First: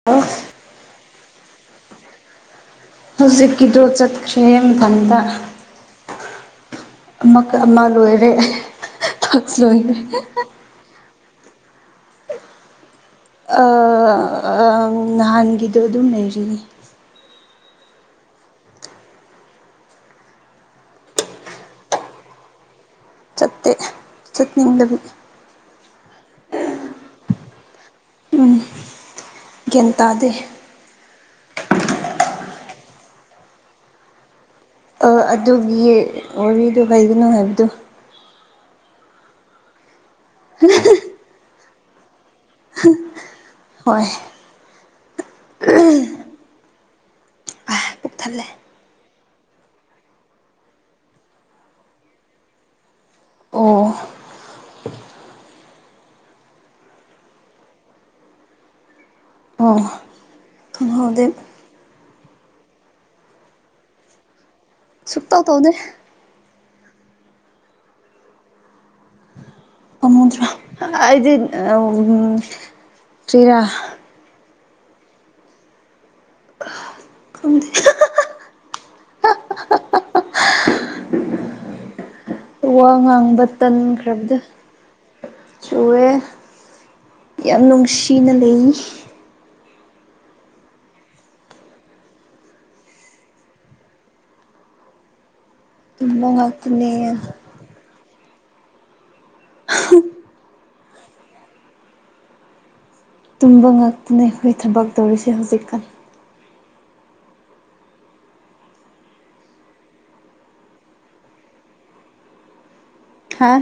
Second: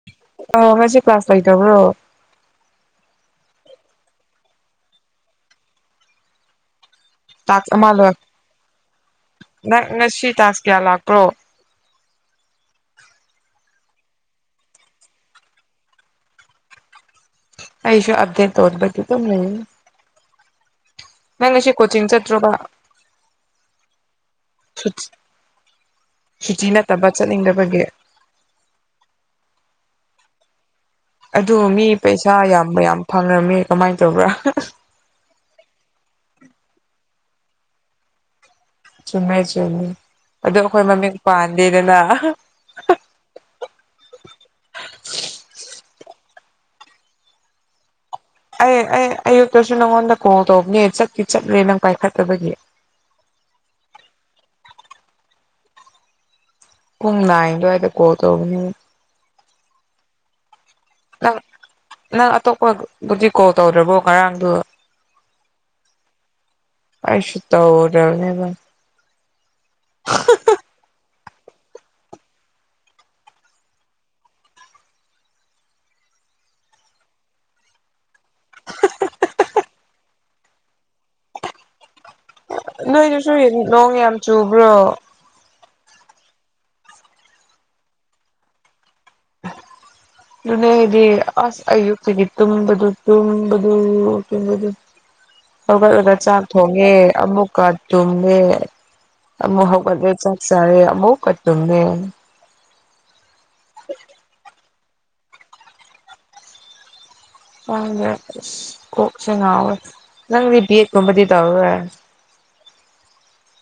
ꯑꯥ ꯑꯣ ꯉꯁꯤ ꯀ꯭ꯂꯥꯁ ꯂꯩꯇꯕꯔꯣ ꯍꯧꯖꯤꯛꯀꯤꯗꯣ ꯆꯠꯈ꯭ꯔꯦ ꯃꯊꯟꯗ ꯇꯥꯛꯁ ꯑꯃ ꯂꯣꯏ ꯇꯥꯛꯁ ꯅꯪ ꯂꯣꯏꯔꯦ ꯉꯁꯤ ꯇꯥꯁ ꯀꯌꯥ ꯂꯥꯛꯄ꯭ꯔꯣ ꯑ ꯅꯍꯥꯟꯒꯤꯗꯣ ꯑꯗꯨꯝ ꯂꯩꯔꯤꯅꯦ ꯑꯩꯁꯨ ꯑꯞꯗꯦꯠ ꯇꯧꯗꯕꯒꯤ ꯑꯗꯨꯝ ꯂꯩꯌꯦ ꯅꯪ ꯉꯁꯤ ꯀꯣꯆꯤꯡ ꯆꯠꯇ꯭ꯔꯣꯕꯥ ꯆꯠꯇꯦ ꯆꯠꯅꯤꯡꯗꯕꯒꯤ ꯁꯨꯇꯤ ꯅꯠꯇꯕ ꯆꯠꯅꯤꯡꯗꯕꯒꯤ ꯎꯝ ꯒ꯭ꯌꯥꯟ ꯇꯥꯗꯦ ꯑꯗꯨ ꯃꯤ ꯄꯩꯁꯥ ꯌꯥꯝ ꯌꯥꯝ ꯐꯪꯔꯝꯔꯦ ꯀꯃꯥꯏ ꯇꯧꯕ꯭ꯔꯥ ꯑ ꯑꯗꯨꯒꯤ ꯋꯥꯔꯤꯗꯨ ꯍꯥꯏꯒꯅꯨ ꯍꯥꯏꯕꯗꯨ ꯆꯨꯝꯔꯦ ꯆꯨꯝꯃꯦ ꯑꯗꯣ ꯑꯩꯈꯣꯏ ꯃꯃꯤꯡ ꯄꯥꯟꯗꯦꯗꯅ ꯍꯣꯏ ꯎꯝ [unintelligible] ꯄꯨꯛ ꯊꯜꯂꯦ ꯑꯩ ꯑꯩ ꯑꯌꯨꯛꯇꯁꯨ ꯅꯪꯉꯣꯟꯗ ꯀꯣꯜ ꯇꯧꯕꯅꯦ ꯆꯠꯇ ꯆꯠꯂꯦ ꯅꯪ ꯄꯥꯏꯈꯠꯇꯕꯒꯤ ꯑꯣ ꯄꯨꯡ ꯅꯥꯏꯟ ꯑꯗꯨꯋꯥꯏꯗ ꯀꯣꯜ ꯇꯧꯕꯅꯤ ꯑꯣ ꯊꯣꯡꯍꯧꯗꯦ ꯅꯪ ꯅꯪ ꯑꯇꯣꯞꯄꯕꯨꯗꯤ ꯀꯣꯜ ꯇꯧꯗ꯭ꯔꯕꯣ ꯉꯔꯥꯡꯗꯨ ꯁꯨꯛꯇ ꯇꯧꯗꯦ ꯑꯩꯁꯁꯨ ꯇꯦꯕꯜ ꯨꯗ꯭ꯔꯗꯤ ꯎ ꯇꯔꯥ ꯈꯪꯗꯦ ꯋꯥ ꯅꯣꯏꯗꯨꯁꯨ ꯉꯥꯡꯕ ꯅꯣꯡ ꯌꯥꯝ ꯇꯟꯈ꯭ꯔꯕꯗ ꯆꯨꯕ꯭ꯔꯣ ꯆꯨꯑꯦ ꯌꯥꯝ ꯅꯨꯡꯁꯤꯅ ꯂꯩ ꯑꯗꯨꯅꯦ ꯑꯩꯗꯤ ꯑꯁ ꯑꯌꯨꯛꯇꯒꯤ ꯇꯨꯝꯕꯗꯣ ꯇꯨꯝꯕꯗꯣ ꯑꯝꯇꯣꯏꯕ ꯑꯗꯨꯒꯤ [inaudible] ꯍꯧꯒꯠꯂꯒ ꯇꯨꯝꯕ ꯆꯥꯛ ꯊꯣꯡꯉꯦ ꯉꯥꯛꯇꯅꯦ ꯑꯃꯨꯛꯀ ꯇꯨꯝꯃꯦ ꯑꯃꯨꯛ ꯍꯧꯒꯠꯂꯦ ꯆꯥꯛ ꯆꯥꯔꯦ ꯑꯃꯨꯛꯀ ꯇꯨꯝꯃꯦ ꯇꯨꯝꯕ ꯉꯥꯛꯇꯅ ꯑꯩꯈꯣꯏ ꯊꯕꯛ ꯇꯧꯔꯤꯁꯦ ꯍꯧꯖꯤꯛꯀꯥꯟ ꯪꯁ꯭ꯋꯥꯏꯗ ꯑꯁ ꯀꯣꯛꯁꯦ ꯉꯥꯎꯋꯦ ꯅꯪꯗꯤ ꯕꯤꯑꯦꯠ ꯀꯨꯝꯕꯗꯤ ꯇꯧꯔꯔꯣꯏ ꯍꯥ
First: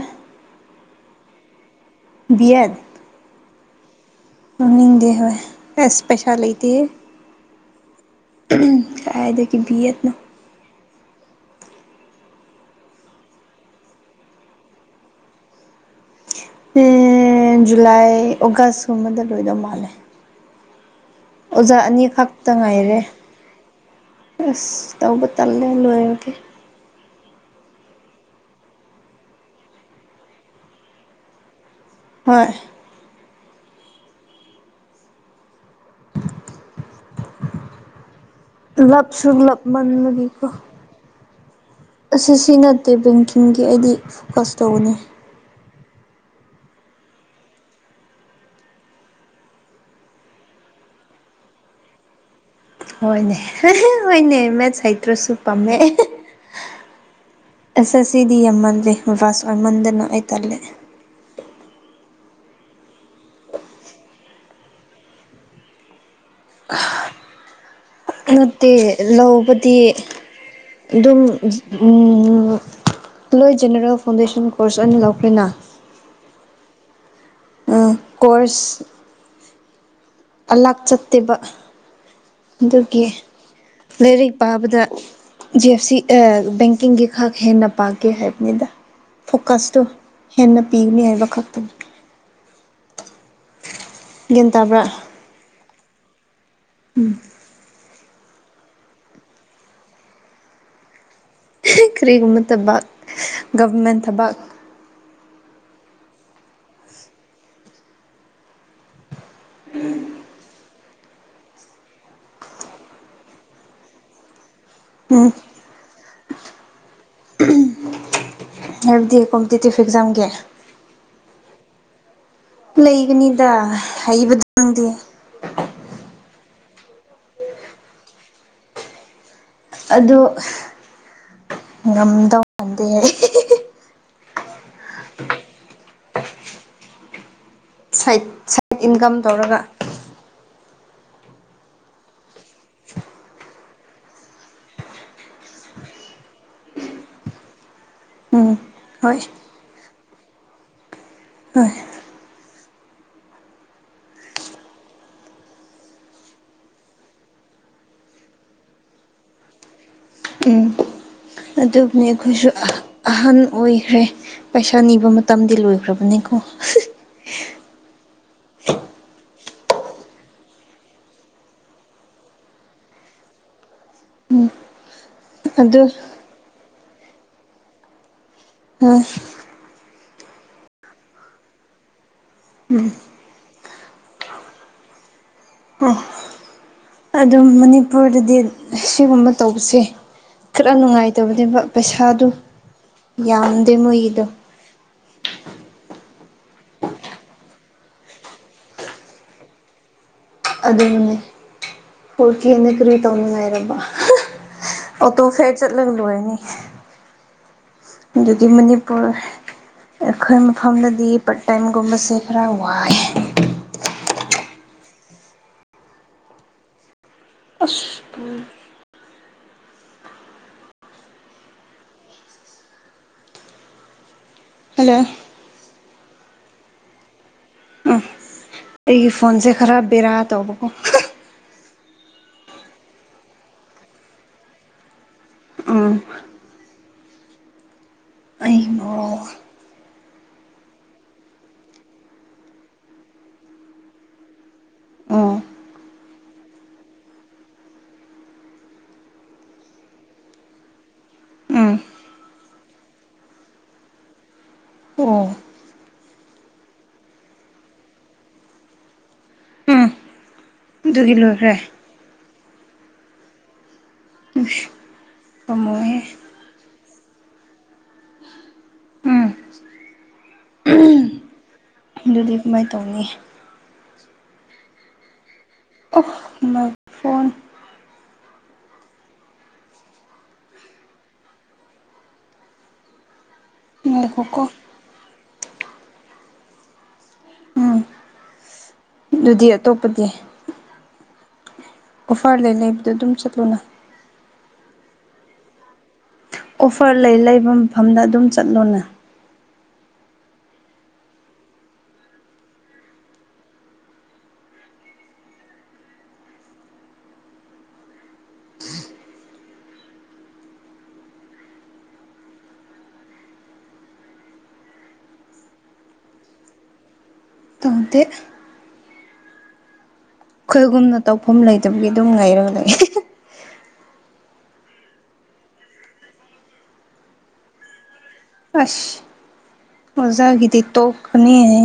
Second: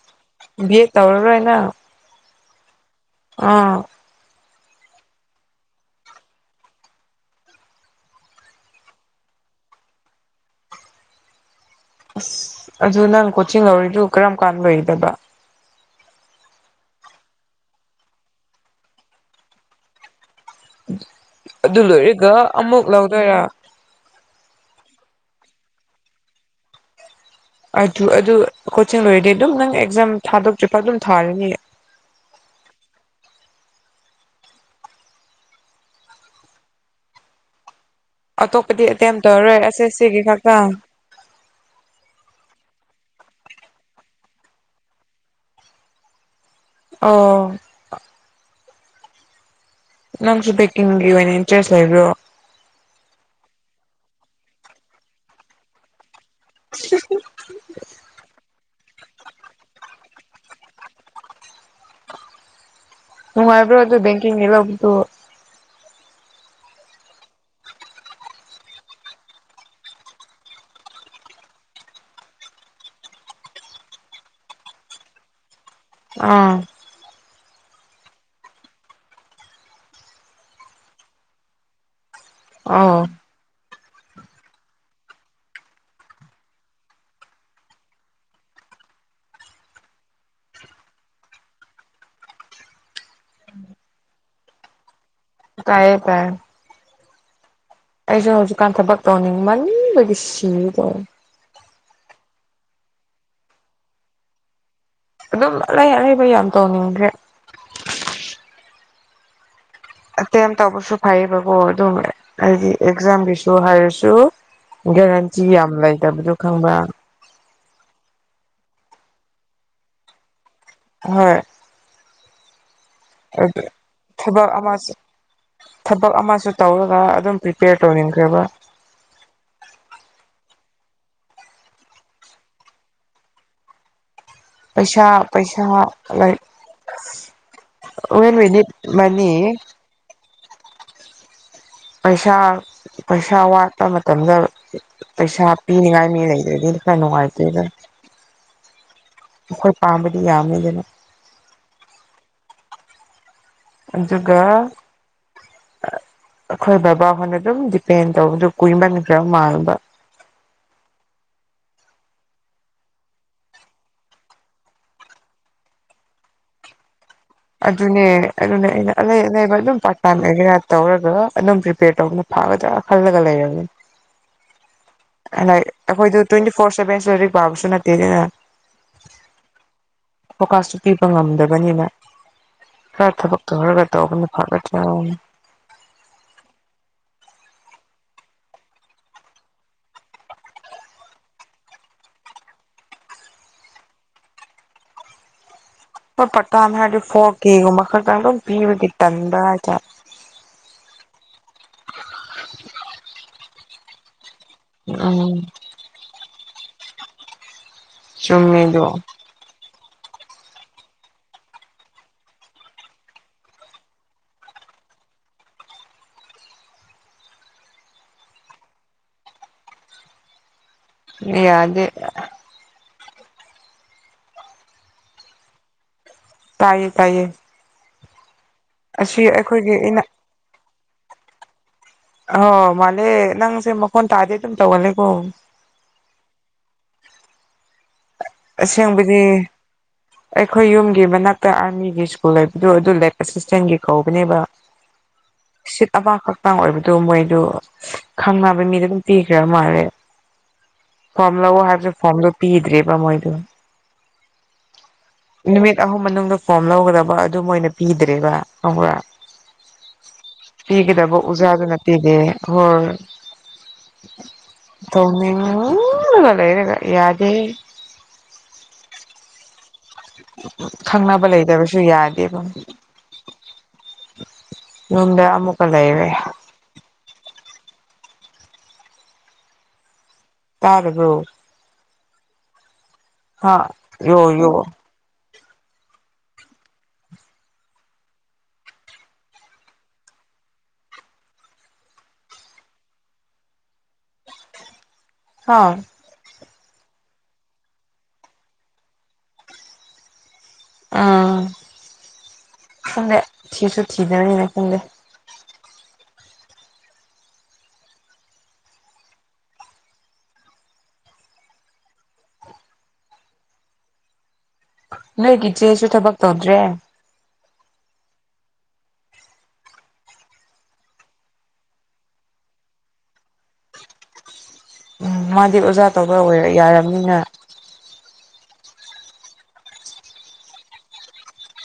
ꯕꯤ ꯑꯦ ꯇꯧꯔꯔꯣꯏꯅ ꯕꯤꯌꯠ ꯑꯥ ꯃꯅꯤꯡꯗꯦ ꯑꯦꯁꯄꯦꯁꯥ ꯂꯩ ꯂꯩꯇ ꯑꯗꯒꯤ ꯚꯌꯦꯠꯅ ꯑꯁ ꯑꯗꯨ ꯅꯪ ꯀꯣꯆꯤꯡ ꯂꯧꯔꯤꯗꯨ ꯀꯔꯝ ꯀꯥꯟꯥꯟꯕꯔꯤꯗꯕ ꯖꯨꯂꯥꯏ ꯑꯣꯒꯁꯀꯨꯝꯕꯗ ꯂꯣꯏꯗꯧ ꯃꯥꯜꯂꯦ ꯑꯗꯨ ꯑꯣꯖꯥ ꯂꯣꯏꯔꯒ ꯑꯅꯤꯈꯛꯇ ꯑꯃꯨꯛ ꯉꯥꯏꯔꯦ ꯂꯧꯗꯣꯏꯔꯥ ꯑꯁ ꯇꯧꯕ ꯇꯜꯂꯦ ꯂꯣꯏꯔꯒꯦ ꯑꯗꯨ ꯑꯗꯨ ꯀꯣꯆꯤꯡ ꯂꯣꯏꯔꯗꯤ ꯑꯗꯨꯝ ꯅꯪ ꯑꯦꯛꯖꯥꯝ ꯊꯥꯗꯣꯛꯇ꯭ꯔꯤ ꯐ ꯑꯗꯨꯝ ꯊꯥꯔꯅꯤꯌꯦ ꯍꯣꯏ ꯑꯇꯣꯞꯄꯗꯤ ꯑꯦꯇꯦꯝ ꯂꯞꯁꯨ ꯇꯧꯔꯔꯣꯏ ꯑꯁꯦ ꯁꯤꯒꯤ ꯂꯞꯃꯟꯕꯒꯤꯀꯣ ꯈꯛꯇꯪ ꯑꯁꯤ ꯁꯤ ꯅꯠꯇꯦ ꯕꯦꯡꯀꯤꯡꯒꯤ ꯑꯩꯗꯤ ꯐꯣꯀꯁ ꯇꯧꯧꯕꯅꯤ ꯑꯣ ꯅꯪꯁꯨ ꯕꯦꯀꯤꯡꯒꯤ ꯑꯣꯏꯅ ꯏꯟꯇꯔꯦꯁ ꯂꯩꯕ꯭ꯔꯣ ꯍꯣꯏꯅꯦ ꯍꯣꯏꯅꯦ ꯃꯦꯠ ꯍꯩꯇ꯭ꯔꯁꯨ ꯄꯥꯝꯃꯦ ꯁꯤ ꯑꯁ ꯑꯁꯤ ꯑꯁꯤꯗꯤ ꯌꯥꯝꯃꯜꯂꯦ ꯕꯥꯁ ꯑꯣꯏꯃꯟꯗꯅ ꯍꯥꯏꯇꯥꯔꯦ ꯅꯅꯨꯡꯥꯏꯕ꯭ꯔꯣ ꯑꯗꯨ ꯦꯡꯀꯤꯡ ꯌꯦꯂ ꯍꯣ ꯅꯠꯇꯦ ꯂꯧꯕꯗꯤ ꯑꯗꯨꯝ ꯂꯣꯏ ꯖꯦꯅꯔꯦꯜ ꯐꯥꯎꯟꯗꯦꯁꯟ ꯀꯣꯔꯁ ꯑꯣꯏꯅ ꯂꯧꯈ꯭ꯔꯦꯅ ꯎꯝ ꯀꯣꯔ ꯀꯣꯔꯁ ꯑꯂꯥꯛ ꯆꯠꯇꯦꯕ ꯑꯗꯨꯒꯤ ꯑꯧ ꯂꯥꯏꯔꯤꯛ ꯄꯥꯕꯗ ꯖꯤ ꯑꯦꯐ ꯁꯤ ꯕꯦꯡꯀꯤꯡꯒꯤ ꯈꯛ ꯍꯦꯟꯅ ꯄꯥꯒꯦ ꯍꯥꯏꯕꯅꯤꯗ ꯐꯣꯀꯁꯇꯣ ꯍꯦꯟꯅ ꯄꯤꯒꯅꯤ ꯍꯥꯏꯕ ꯈꯛꯇꯅꯤ ꯒ꯭ꯌꯥꯟ ꯇꯥꯕ꯭ꯔꯥ ꯇꯑꯦ ꯄꯥꯏꯑ ꯎꯝ ꯑꯩꯁꯨ ꯍꯧꯖꯤꯛꯀꯥꯟ ꯊꯕꯛ ꯇꯧꯅꯤꯡꯃꯟꯕꯒꯤ ꯁꯤꯗꯧ ꯀ꯭ꯔꯤꯒꯨꯝꯃꯠꯇꯕ ꯒꯕꯔꯃꯦꯟ ꯊꯕ ꯑꯗꯨꯝ ꯑꯩ ꯑꯔꯩꯕ ꯌꯥꯝ ꯇꯧꯅꯤꯡꯗ꯭ꯔꯦ ꯑꯦꯇꯦꯝ ꯇꯧꯕꯁꯨ ꯐꯩꯌꯦꯕꯀꯣ ꯑꯗꯨꯝ ꯑꯩꯗꯤ ꯑꯦꯛꯖꯥꯝꯒꯤꯁꯨ ꯍꯥꯏꯔꯁꯨ ꯎꯝ ꯒꯦꯔꯦꯟꯇꯤ ꯌꯥꯝ ꯂꯩꯇꯕꯗꯣ ꯈꯪꯕ꯭ꯔ ꯍꯥꯏꯕꯗꯤ ꯀꯣꯝꯄꯤꯇꯤꯇꯤꯞ ꯑꯦꯛꯖꯥꯝꯒꯤ ꯍꯣꯏ ꯂꯩꯒꯅꯤꯗ ꯍꯩꯕꯗꯨ ꯊꯕꯛ ꯅꯪꯗꯦ ꯑꯃꯁꯨ ꯊꯕꯛ ꯑꯃꯁꯨ ꯇꯧꯔꯒ ꯑꯗꯨꯝ ꯄ꯭ꯔꯤꯄꯦꯌꯔ ꯇꯧꯅꯤꯡꯈ꯭ꯔꯦꯕ ꯑꯗꯨ ꯉꯝꯗꯧ ꯃꯥꯟꯗꯦ ꯄꯩꯁꯥ ꯄꯩꯁꯥ ꯂꯥꯏ ꯁꯥꯏꯠ ꯋꯦꯟ ꯠ ꯁꯥꯏꯠ ꯏꯟꯀꯝ ꯃꯅꯤ ꯇꯧꯔꯒ ꯄꯩꯁꯥ ꯄꯩꯁꯥ ꯋꯥꯠꯄ ꯃꯇꯝꯗ ꯄꯩꯁꯥ ꯄꯤꯅꯤꯉꯥꯏ ꯃꯤ ꯂꯩꯗ꯭ꯔꯗꯤꯗꯤ ꯈꯔ ꯅꯨꯡꯉꯥꯏꯇꯦꯗ ꯎꯝ ꯍꯣꯏ ꯑꯩꯈꯣꯏ ꯄꯥꯝꯕꯗꯤ ꯌꯥꯝꯅꯤꯗꯅ ꯍꯣꯏ ꯑꯗꯨꯒ ꯑꯩꯈꯣꯏ ꯕꯕꯥ ꯍꯣꯟꯅ ꯑꯗꯨꯝ ꯗꯤꯄꯦꯟ ꯇꯧꯕꯗ ꯀꯨꯏꯃꯟꯈ꯭ꯔ ꯃꯥꯟꯕ ꯑꯗꯨꯕꯨꯅꯤ ꯑꯩꯈꯣꯏꯁꯨ ꯑꯍꯟ ꯑꯣꯏꯈ꯭ꯔꯦ ꯄꯩꯁꯥ ꯅꯤꯕ ꯃꯇꯝꯗꯤ ꯂꯣꯏꯈ꯭ꯔꯕꯅꯤꯀꯣ ꯑꯗꯨꯅꯦ ꯑꯗꯨꯅꯦ ꯑꯩꯅ ꯑꯂꯩ ꯑꯂꯩꯕ ꯑꯗꯨꯝ ꯄꯥꯔꯠ ꯇꯥꯏꯝ ꯑꯦꯒꯦꯔꯥ ꯇꯧꯔꯒ ꯑꯗꯨꯝ ꯄ꯭ꯔꯤꯄꯦꯌꯔ ꯇꯧꯅ ꯐꯒ ꯆ ꯈꯜꯂ ꯈꯜꯂ ꯂꯩꯒꯅꯤ ꯎꯝ ꯑꯩꯈꯣꯏꯗ ꯇ꯭ꯋꯦꯟꯇꯤ ꯐꯣꯔ ꯁꯚꯦꯟꯁꯨꯂꯔꯤ ꯄꯥꯕꯁꯨ ꯅꯠꯇꯦꯗ ꯎꯝ ꯐꯣꯀꯥꯁꯁꯨꯨ ꯄꯤꯕ ꯉꯝꯗꯕꯅꯤꯅ ꯎꯝ ꯊꯕꯛꯇ ꯍꯔꯒ ꯇꯧꯕꯅ ꯐ ꯑꯗꯨꯝ ꯃꯅꯤꯄꯨꯔꯗꯗꯤ ꯁꯤꯒꯨꯝꯕ ꯇꯧꯕꯁꯦ ꯈꯔ ꯅꯨꯡꯉꯥꯏꯇꯕꯅꯦꯕ ꯄꯩꯁꯥꯗꯨꯣ ꯌꯥꯝꯗꯦ ꯃꯣꯏꯒꯤꯗꯣ ꯍꯣꯏ ꯄꯀꯥ ꯍꯥꯏꯔꯗꯤ ꯐꯣꯔ ꯀꯦꯒꯨꯝꯕ ꯈꯛꯇꯪ ꯑꯗꯨꯝ ꯄꯤꯕꯒꯤ ꯇꯟꯕ꯭ꯔ ꯍꯥꯏꯇꯥꯔꯦ ꯑꯗꯨꯅꯅꯦ ꯍꯣꯔꯀꯤꯦꯅ ꯀꯔꯤ ꯇꯧꯅꯤꯉꯥꯏꯔꯕ ꯑꯣꯇꯣ ꯎꯝ ꯐꯦꯔ ꯆꯠꯂꯒ ꯂꯣꯅꯤ ꯑꯗꯨꯗꯤ ꯆꯨꯝꯃꯦꯗꯣ ꯃꯅꯤꯄꯨꯔ ꯑꯩꯈꯣꯏ ꯃꯐꯝꯗꯗꯤ ꯄꯥꯔꯠ ꯇꯥꯏꯝꯒꯨꯝꯕꯁꯦ ꯈꯔ ꯋꯥꯏ ꯑꯁ ꯗꯦ ꯌꯥꯗꯦ ꯍꯜꯂꯣ ꯇꯥꯏꯌꯦ ꯇꯥꯏꯌꯦ ꯑꯩꯒꯤ ꯑꯁꯤ ꯐꯣꯟꯁꯦ ꯑꯩꯈꯣꯏꯒꯤ ꯈꯔ ꯏꯅ ꯕꯦꯔꯥ ꯇꯧꯕꯀꯣ ꯑꯣ ꯃꯥꯅꯦ ꯅꯪꯁꯦ ꯃꯈꯣꯟ ꯇꯥꯗꯤꯦ ꯑꯗꯨꯝ ꯇꯧꯍꯜꯂꯦꯀꯣ ꯎꯝ ꯑꯁꯦꯡꯕꯗꯤ [unintelligible] ꯑꯩꯈꯣꯏ ꯌꯨꯝꯒꯤ ꯃꯅꯥꯛꯇ ꯑꯥꯔꯃꯤꯒꯤ ꯁ꯭ꯀꯨꯜ ꯍꯥꯏꯕꯗꯨ ꯑꯗꯨ ꯂꯦꯛ ꯑꯦꯁꯤꯁꯇꯦꯟꯒꯤ ꯀꯧꯕꯅꯦꯕ [inaudible] ꯁꯤꯠ ꯑ ꯈꯛꯇꯥꯡ ꯑꯣꯏꯕꯗꯨ ꯃꯣꯏꯗꯨ ꯈꯪꯅꯕ ꯃꯤꯗ ꯑꯗꯨꯝ ꯄꯤꯈ꯭ꯔꯦ ꯃꯥꯜꯂꯦ ꯐꯝ ꯂꯧ ꯎꯝ ꯍꯥꯏꯕꯁꯨ ꯐꯝꯗꯨ ꯄꯤꯗ꯭ꯔꯦꯕ ꯃꯣꯏꯗꯨ ꯑꯣ ꯅꯨꯃꯤꯠ ꯑꯍꯨꯝ ꯃꯅꯨꯡꯗ ꯐꯣꯝ ꯂꯧꯒꯗꯕ ꯑꯗꯨꯝ ꯃꯣꯏꯅ ꯄꯤꯗ꯭ꯔꯦꯕ ꯈꯪꯕ꯭ꯔꯥ ꯎꯝ ꯑꯗꯨꯒꯤ ꯄꯤꯒꯗꯕ ꯂꯣꯏꯈ꯭ꯔꯦ ꯑꯣꯖꯥꯗꯨꯅ ꯄꯤꯗꯦ ꯍꯣꯏ ꯏꯁ ꯄꯥꯝꯃꯨꯏꯍꯦ [unintelligible] ꯂꯩꯔꯒ ꯌꯥꯗꯦ ꯎꯝ ꯈꯪꯅꯕ ꯂꯩꯇꯕꯁꯨ ꯑꯗꯨꯗꯤ ꯌꯥꯗꯦꯕ ꯀꯃꯥꯏ ꯇꯧꯅꯤ ꯌꯨꯝꯗ ꯑꯃꯨꯛ ꯑꯣꯐ ꯃ ꯐꯣꯟ ꯇꯥꯔꯕꯨ ꯍꯥꯥ ꯌꯣ ꯉꯥꯏꯈꯣꯀꯣ ꯌꯣ ꯎꯝ ꯑꯗꯨꯗꯤ ꯑꯇꯣꯞꯄꯗꯤ ꯑꯣꯐꯥꯔꯗ ꯂꯩꯕꯗꯣ ꯑꯗꯨꯝ ꯆꯠꯂꯨꯅ ꯍꯥ ꯑꯣꯐꯔ ꯂꯩ ꯂꯩꯕ ꯃꯐꯝꯗ ꯑꯗꯨꯝ ꯆꯠꯂꯣꯅꯦ ꯎꯝ ꯈꯪꯗꯦ ꯊꯤꯁꯨ ꯊꯤꯗꯅꯤꯅ ꯈꯪꯗꯦ ꯅꯣꯏꯒꯤ ꯏꯆꯦꯁꯨ ꯊꯕꯛ ꯇꯧꯗ꯭ꯔꯦ ꯇꯧꯗꯦ ꯑꯩꯈꯣꯏꯒꯨꯝꯅ ꯇꯧꯐꯝ ꯂꯩꯇꯕꯒꯤ ꯑꯗꯨꯝ ꯉꯥꯏꯔꯒ ꯂꯩ ꯎꯝ ꯃꯥꯗꯤ ꯑꯣꯖꯥ ꯇꯧꯕ ꯑꯣꯏ ꯌꯥꯔꯕꯅꯤꯅ ꯑꯁ ꯑꯣꯖꯥꯒꯤꯗꯤ ꯇꯣ ꯀꯅꯤ ꯍꯥꯏ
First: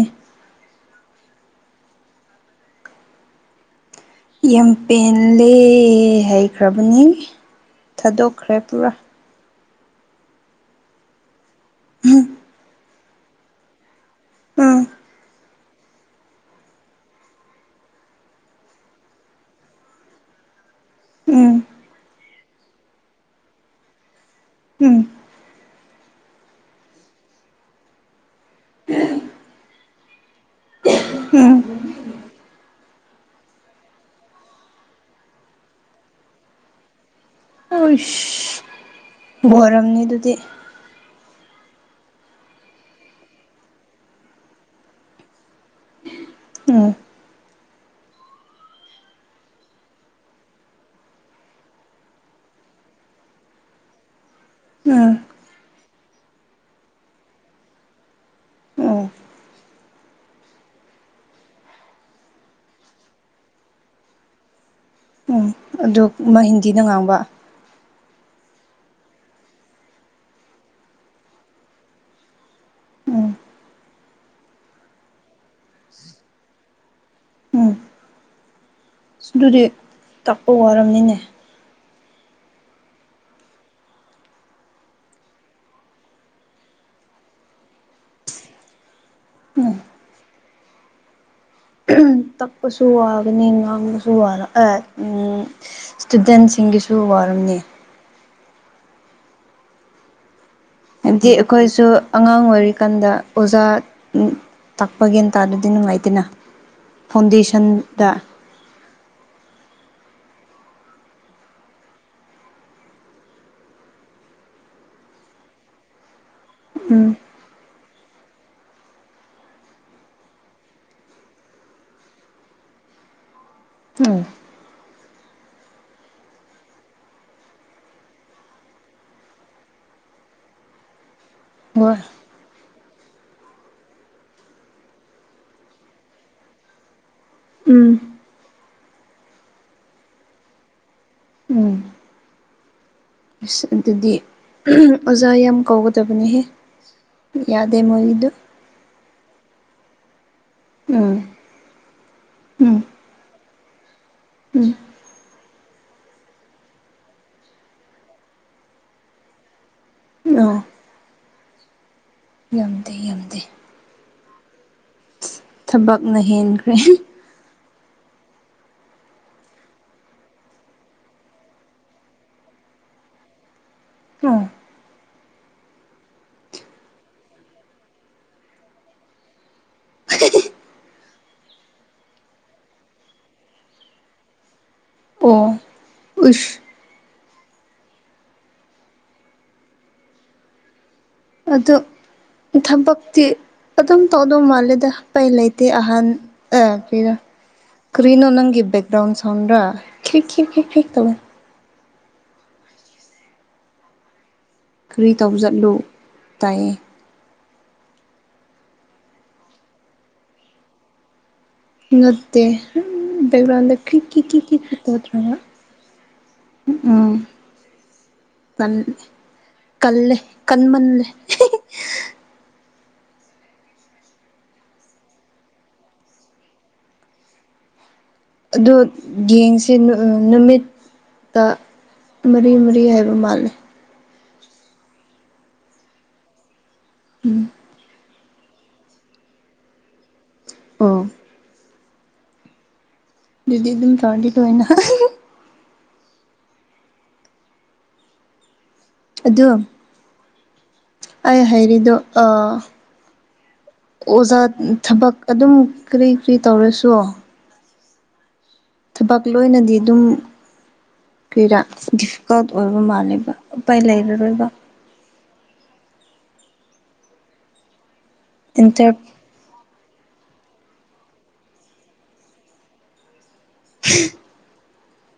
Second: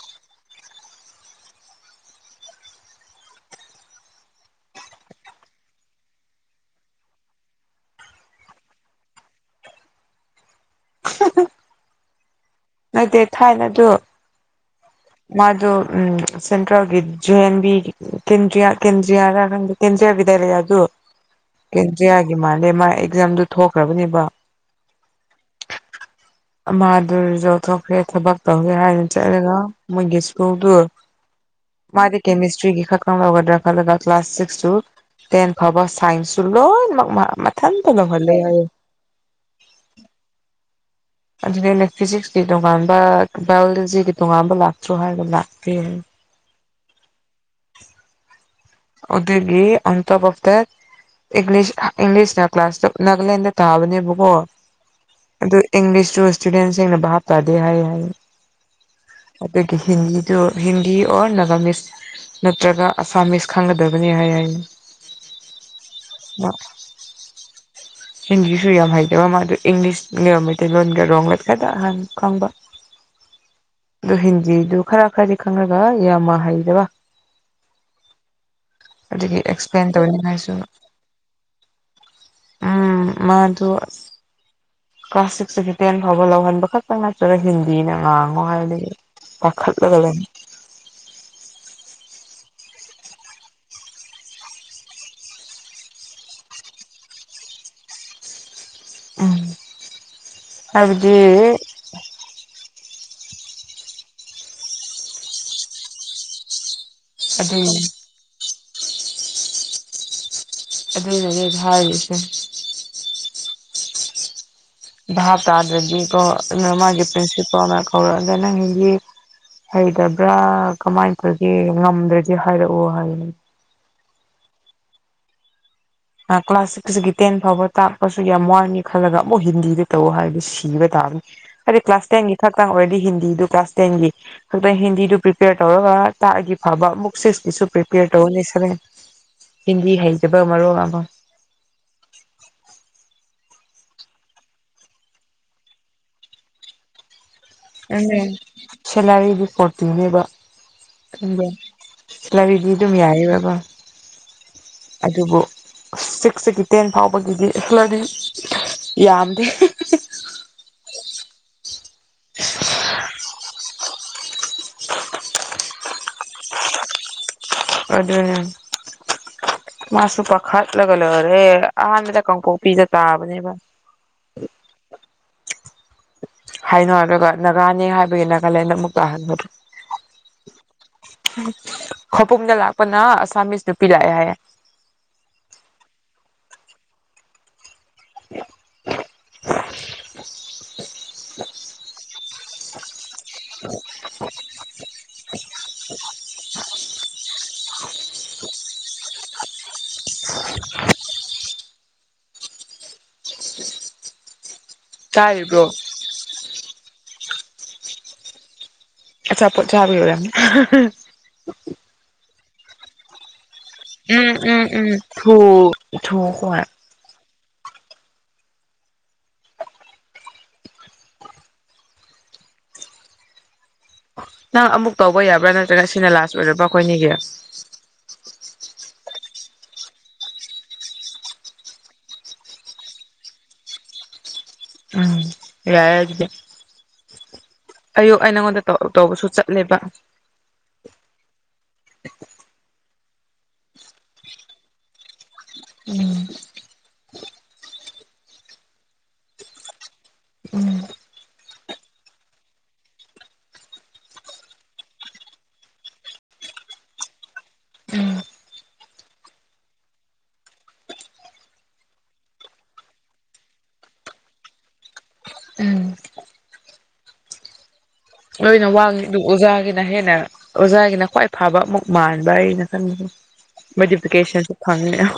ꯌꯥꯝ ꯄꯦꯟꯂꯦ ꯍꯩꯈ꯭ꯔꯕꯅꯤ ꯊꯥꯗꯣꯛꯈ꯭ꯔꯦ ꯄꯨꯔꯥ ꯅꯠꯇꯦ ꯊꯥꯏꯅꯗꯣ ꯎꯝ ꯃꯥꯗꯨ ꯎꯝ ꯁꯦꯟꯇ꯭ꯔꯦꯜꯒꯤ ꯖꯦ ꯑꯦꯟꯕꯤ ꯀꯦꯟꯗꯌꯥ ꯀꯦꯟꯗ꯭ꯔꯤꯌꯥꯔ ꯈꯪꯗꯦ ꯀꯦꯟꯗ꯭ꯔꯤꯌꯥ ꯕꯤꯗꯥꯏꯂꯌꯥꯗꯨ ꯎꯝ ꯀꯦꯟꯗ꯭ꯔꯤꯌꯥꯒꯤ ꯃꯥꯜꯂꯦ ꯃꯥ ꯑꯦꯛꯖꯥꯝꯗꯨ ꯊꯣꯛꯈ꯭ꯔꯕꯅꯦꯕ ꯎꯝ ꯃꯥꯗꯨ ꯌꯧꯊꯣꯛꯈꯦ ꯊꯕꯛ ꯇꯧꯒꯦ ꯍꯥꯏꯅ ꯆꯠꯂꯒ ꯃꯣꯏꯒꯤ ꯁ꯭ꯀꯨꯜꯗꯨ ꯎꯝ ꯃꯥꯗꯤ ꯀꯦꯃꯤꯁꯇ꯭ꯔꯤꯒꯤ ꯈꯔ ꯈꯪ ꯂꯧꯒꯗ꯭ꯔꯥ ꯈꯜꯂꯒ ꯀ꯭ꯂꯥꯁ ꯁꯤꯛꯁ ꯇꯨ ꯇꯦꯟ ꯐꯥꯎꯕꯥ ꯁꯥꯏꯟꯁꯨ ꯂꯣꯏꯅꯃꯛ ꯃꯥ ꯃꯊꯟꯇ ꯂꯧꯍꯜꯂꯦ ꯍꯥꯏꯑꯦ ꯋꯥꯔꯝꯅꯤ ꯑꯗꯨꯗꯤ ꯑꯗꯨꯗ ꯑꯩꯅ ꯐꯤꯖꯤꯛꯁꯀꯤ ꯇꯣꯉꯥꯟꯕ ꯕꯥꯏꯑꯣꯂꯣꯖꯤꯒꯤ ꯇꯣꯉꯥꯟꯕ ꯂꯥꯛꯇ꯭ꯔꯣ ꯍꯥꯏꯔꯒ ꯂꯥꯛꯇꯦꯌꯦ ꯎꯝ ꯍꯧꯗꯒꯤ ꯑꯟ ꯇꯐꯇ ꯏꯪꯂꯤꯁ ꯏꯪꯂꯤꯁꯅ ꯀ꯭ꯂꯥꯁꯇ ꯅꯥꯒꯂꯦꯟꯗ ꯇꯥꯕꯅꯦꯕꯀꯣ ꯎꯝ ꯑꯗꯨ ꯏꯪꯂꯤꯁꯇꯨ ꯏꯁꯇꯨꯗꯦꯟꯁꯤꯡꯅ ꯚꯥꯞ ꯇꯥꯗꯦ ꯍꯥꯏ ꯍꯥꯏ ꯎꯝ ꯑꯗꯨꯒꯤ ꯍꯤꯟꯗꯤꯗꯨ ꯍꯤꯟꯗꯤ ꯑꯣꯔ ꯅꯅꯥꯒꯥꯃꯤꯁ ꯅꯠꯇ꯭ꯔꯒ ꯑꯁꯥꯃꯤꯁ ꯈꯪꯒꯗꯕꯅꯤ ꯍꯥꯏ ꯍꯥꯏꯅꯤ ꯎꯝ ꯑꯗꯨ ꯃꯍ ꯍꯤꯟꯗꯤꯅ ꯉꯥꯡꯕ ꯍꯤꯟꯗꯤꯁꯨ ꯌꯥꯝ ꯍꯩꯖꯕ ꯃꯥꯗ ꯏꯪꯂꯤꯁꯅ ꯃꯩꯇꯩꯂꯣꯟꯒ ꯔꯣꯒ ꯈꯇ ꯑꯍ ꯈꯪꯕ ꯎꯝ ꯑꯗꯨ ꯍꯤꯟꯗꯤꯗꯨ ꯈꯔ ꯈꯔꯗꯤ ꯈꯪꯉꯒ ꯌꯥꯝꯃ ꯍꯩꯗꯕ ꯎꯝ ꯑꯗꯨꯒꯤ ꯑꯗꯨꯗꯤ ꯑꯦꯛꯁꯄ꯭ꯂꯦꯟ ꯇꯥꯛꯄ ꯇꯧꯅꯤꯡꯉꯥꯏꯁꯨ ꯋꯥꯔꯝꯅꯤꯅꯦ ꯎꯝ ꯃꯥꯗꯨ ꯀ꯭ꯂꯥꯁ ꯁꯤꯛꯁꯇꯒꯤ ꯇꯦꯟ ꯐꯥꯎꯕ ꯂꯧꯍꯟꯕ ꯈꯛꯇ ꯅꯠꯇ꯭ꯔꯒ ꯍꯤꯟꯗꯤꯅ ꯉꯥꯡꯉꯣ ꯍꯥꯏꯗꯤ ꯄꯈꯠꯂꯒ ꯂꯩ ꯇ ꯀꯁꯨꯋꯥꯒꯅꯤ ꯉ ꯀꯁꯨꯗ ꯎꯝ ꯏꯁꯇꯨꯗꯦꯟꯁꯤꯡꯒꯤꯁꯨ ꯋꯥꯔꯝꯅꯤ ꯑꯝ ꯍꯥꯏꯕꯗꯤ ꯑꯩꯈꯣꯏꯁꯨ ꯑꯉꯥꯡ ꯑꯣꯏꯔꯤꯀꯥꯟꯗ ꯑꯣꯖꯥ ꯇꯥꯛꯄ ꯒꯦꯟꯇꯥꯥꯗꯨꯗꯤ ꯅꯨꯡꯉꯥꯏꯇꯦꯅ ꯑꯗꯨꯅꯤ ꯐꯥꯎꯟꯗꯦꯁꯟꯗ ꯑꯗꯨ ꯑꯗꯨꯦ ꯍꯥꯏꯥꯏꯁꯦ ꯚꯥꯞ ꯇꯥꯗ꯭ꯔꯗꯤ ꯀ ꯑꯗꯨ ꯃꯥꯒꯤ ꯎꯝ ꯄ꯭ꯔꯤꯟꯁꯤꯄꯥꯜ ꯑꯃ ꯀꯧꯔꯛꯑꯒꯅ ꯍꯤꯟꯗꯤ ꯍꯩꯇꯕ꯭ꯔꯥ ꯀꯃꯥꯏꯅ ꯇꯧꯒꯦ ꯉꯝꯗ꯭ꯔꯗꯤ ꯍꯥꯏꯔꯛꯑꯣ ꯍꯥꯏꯅꯦ ꯎꯝ ꯀ꯭ꯂꯥꯁ ꯁꯤꯛꯁꯤꯒꯤ ꯇꯦꯟ ꯐꯥꯎꯕ ꯇꯥꯛꯄꯁꯨ ꯌꯥꯝ ꯋꯥꯅꯤ ꯈꯜꯂꯒ ꯑꯃꯨꯛ ꯍꯤꯟꯗꯤꯗ ꯇꯧ ꯍꯥꯏꯔꯗꯤ ꯁꯤꯕ ꯇꯥꯕꯅꯤ ꯍꯥꯏꯗꯤ ꯍꯣꯏ ꯀ꯭ꯂꯥꯁ ꯇꯦꯟꯒꯤ ꯈꯛꯇꯪ ꯑꯣꯏꯔꯗꯤ ꯍꯤꯟꯗꯤꯗꯨ ꯀ꯭ꯂꯥꯁ ꯇꯦꯟꯒꯤ ꯍꯛꯇ ꯍꯤꯟꯗꯤꯗꯨ ꯄ꯭ꯔꯤꯄꯦꯌꯔ ꯇꯧꯔꯒ ꯇꯥꯛꯑꯒꯤ ꯐꯕ ꯕꯨꯛ ꯁꯤꯁꯇꯁꯨ ꯎꯝ ꯄ꯭ꯔꯤꯄꯦꯌꯔ ꯇꯧꯔꯅꯤ ꯁꯔꯦꯟ ꯍꯤꯟꯗꯤ ꯍꯩꯇꯥꯕ ꯃꯔꯣ ꯑꯃ ꯎꯝ ꯑꯁ ꯑꯗꯨꯗꯤ ꯑꯣꯖꯥ ꯌꯥꯝ ꯀꯧꯒꯗꯕꯅꯤꯍꯦ ꯌꯥꯗꯦ ꯑꯥ ꯃꯣꯏꯒꯤꯗꯣ ꯁꯤꯂꯔꯤꯗꯤ ꯀꯇꯅꯦꯕ ꯎꯝ ꯁꯤꯂꯕꯤꯗꯤ ꯎꯝ ꯑꯗꯨꯝ ꯌꯥꯏꯌꯦ ꯕ ꯎꯝ ꯑꯗꯨꯕꯨ ꯁꯤꯛꯁꯇꯒꯤ ꯇꯦꯟ ꯐꯥꯎꯕꯒꯤꯗꯤꯂꯗꯤ ꯌꯥꯝꯗꯦ ꯑ ꯌꯥꯝꯗꯦ ꯌꯥꯝꯗꯦ ꯊꯕꯛꯅ ꯍꯦꯟꯈ꯭ꯔꯦ ꯑꯗꯨ ꯃꯥꯁꯨ ꯄꯥꯈꯠꯂꯒ ꯂꯩꯔꯦ ꯑꯍꯥꯟꯕꯗ ꯀꯥꯡꯀꯣꯛꯄꯤꯗ ꯇꯥꯕꯅꯦꯕ ꯑꯣ ꯍꯥꯏꯅꯣ ꯑꯗꯨꯒ ꯅꯥꯒꯥꯅꯦ ꯍꯥꯏꯕꯒꯤ ꯅꯥꯒꯥꯂꯦꯟꯗ ꯑꯃꯨꯛ ꯇꯥꯍꯟꯕꯗꯣ ꯈꯕꯨꯡꯗ ꯂꯥꯛꯄꯅ ꯑꯁꯥꯃꯤꯁ ꯅꯨꯄꯤ ꯂꯥꯛꯑꯦ ꯍꯥꯏꯌꯦꯦ ꯑꯣ ꯎꯁ [inaudible] ꯑꯗꯨ ꯊꯕꯛꯇꯤ ꯑꯗꯨꯝ ꯇꯧꯗꯧ ꯃꯥꯜꯂꯦꯗ ꯀꯩ ꯂꯩꯇꯦ ꯑꯍꯥꯟ ꯀꯔꯣ ꯀ꯭ꯔꯤꯅꯣ ꯅꯪꯒꯤ ꯕꯦꯛꯒ꯭ꯔꯥꯎꯟ ꯁꯥꯎꯟ꯭ꯔꯥ ꯀ꯭ꯂꯤꯛ ꯀꯤꯛ ꯀꯤꯛ ꯀ꯭ꯂꯤꯛ ꯇꯕꯣ ꯀꯔꯤ ꯇꯧꯖꯠꯂꯨ ꯇꯥꯔꯤꯕ꯭ꯔꯣ ꯇꯥꯏꯌꯦ ꯆꯄ ꯆꯥꯕꯤ ꯑꯣꯏꯔ ꯅꯠꯇꯦ ꯕꯦꯛꯒ꯭ꯔꯥꯎꯟ ꯎꯝ ꯎꯝ ꯎꯝ ꯊꯧ ꯊꯧ ꯍ ꯎꯝꯦ ꯀꯜꯂꯦ ꯀꯟꯃꯜꯂꯦ ꯅꯪ ꯑꯃꯨꯛ ꯇꯧꯕ ꯌꯥꯕ꯭ꯔꯥ ꯅꯠꯇ꯭ꯔꯒ ꯁꯤꯅ ꯂꯥꯁ ꯑꯣꯏꯔꯕ꯭ꯔꯥ ꯑꯩꯈꯣꯏꯅꯤꯒꯤ ꯑꯗꯣ ꯌꯦꯡꯁꯦ ꯅꯨꯃꯤꯠ ꯇ ꯃꯔꯤ ꯃꯔꯤ ꯍꯥꯏꯕꯃꯂ ꯌꯥꯏ ꯑꯗꯨꯗꯤ ꯑꯌꯨꯛ ꯑꯩ ꯅꯪꯉꯣꯟꯗ ꯇꯧꯕꯁꯨ ꯆꯠꯂꯦꯕ ꯎꯝ ꯑꯗꯨꯗꯤ ꯑꯗꯨꯝ ꯆꯥꯗꯤ ꯂꯅ ꯎꯝ ꯑꯗꯣ ꯎꯝ ꯑꯩ ꯍꯥꯏꯔꯤꯗꯣ ꯑꯣꯖꯥ ꯊꯕꯛ ꯑꯗꯨꯝ ꯀꯔꯤ ꯀꯔꯤ ꯇꯧꯔꯁꯨ ꯎꯝ ꯊꯕꯛ ꯂꯣꯏꯅꯗꯤ ꯑꯗꯨꯝ ꯀꯩꯔꯥ ꯗꯤꯐꯤꯀꯜꯠ ꯑꯣꯏꯕ ꯃꯥꯜꯂꯦꯕ ꯎꯄꯥꯏ ꯂꯩꯔꯔꯣꯏꯕ ꯎꯝ ꯂꯣꯏꯅ ꯑꯦꯟꯇꯔ ꯋꯥꯡꯉꯤ ꯑꯗꯨ ꯑꯣꯖꯥꯒꯤꯅ ꯍꯦꯟꯅ ꯑꯣꯖꯥꯒꯤꯅ ꯈ꯭ꯋꯥꯏ ꯐꯕ ꯑꯃꯨꯛ ꯃꯥꯟꯕ ꯑꯩꯅ ꯈꯟꯕꯁ ꯚꯦꯔꯤꯐꯤꯀꯦꯁꯟꯁꯨ ꯐꯪꯗꯦ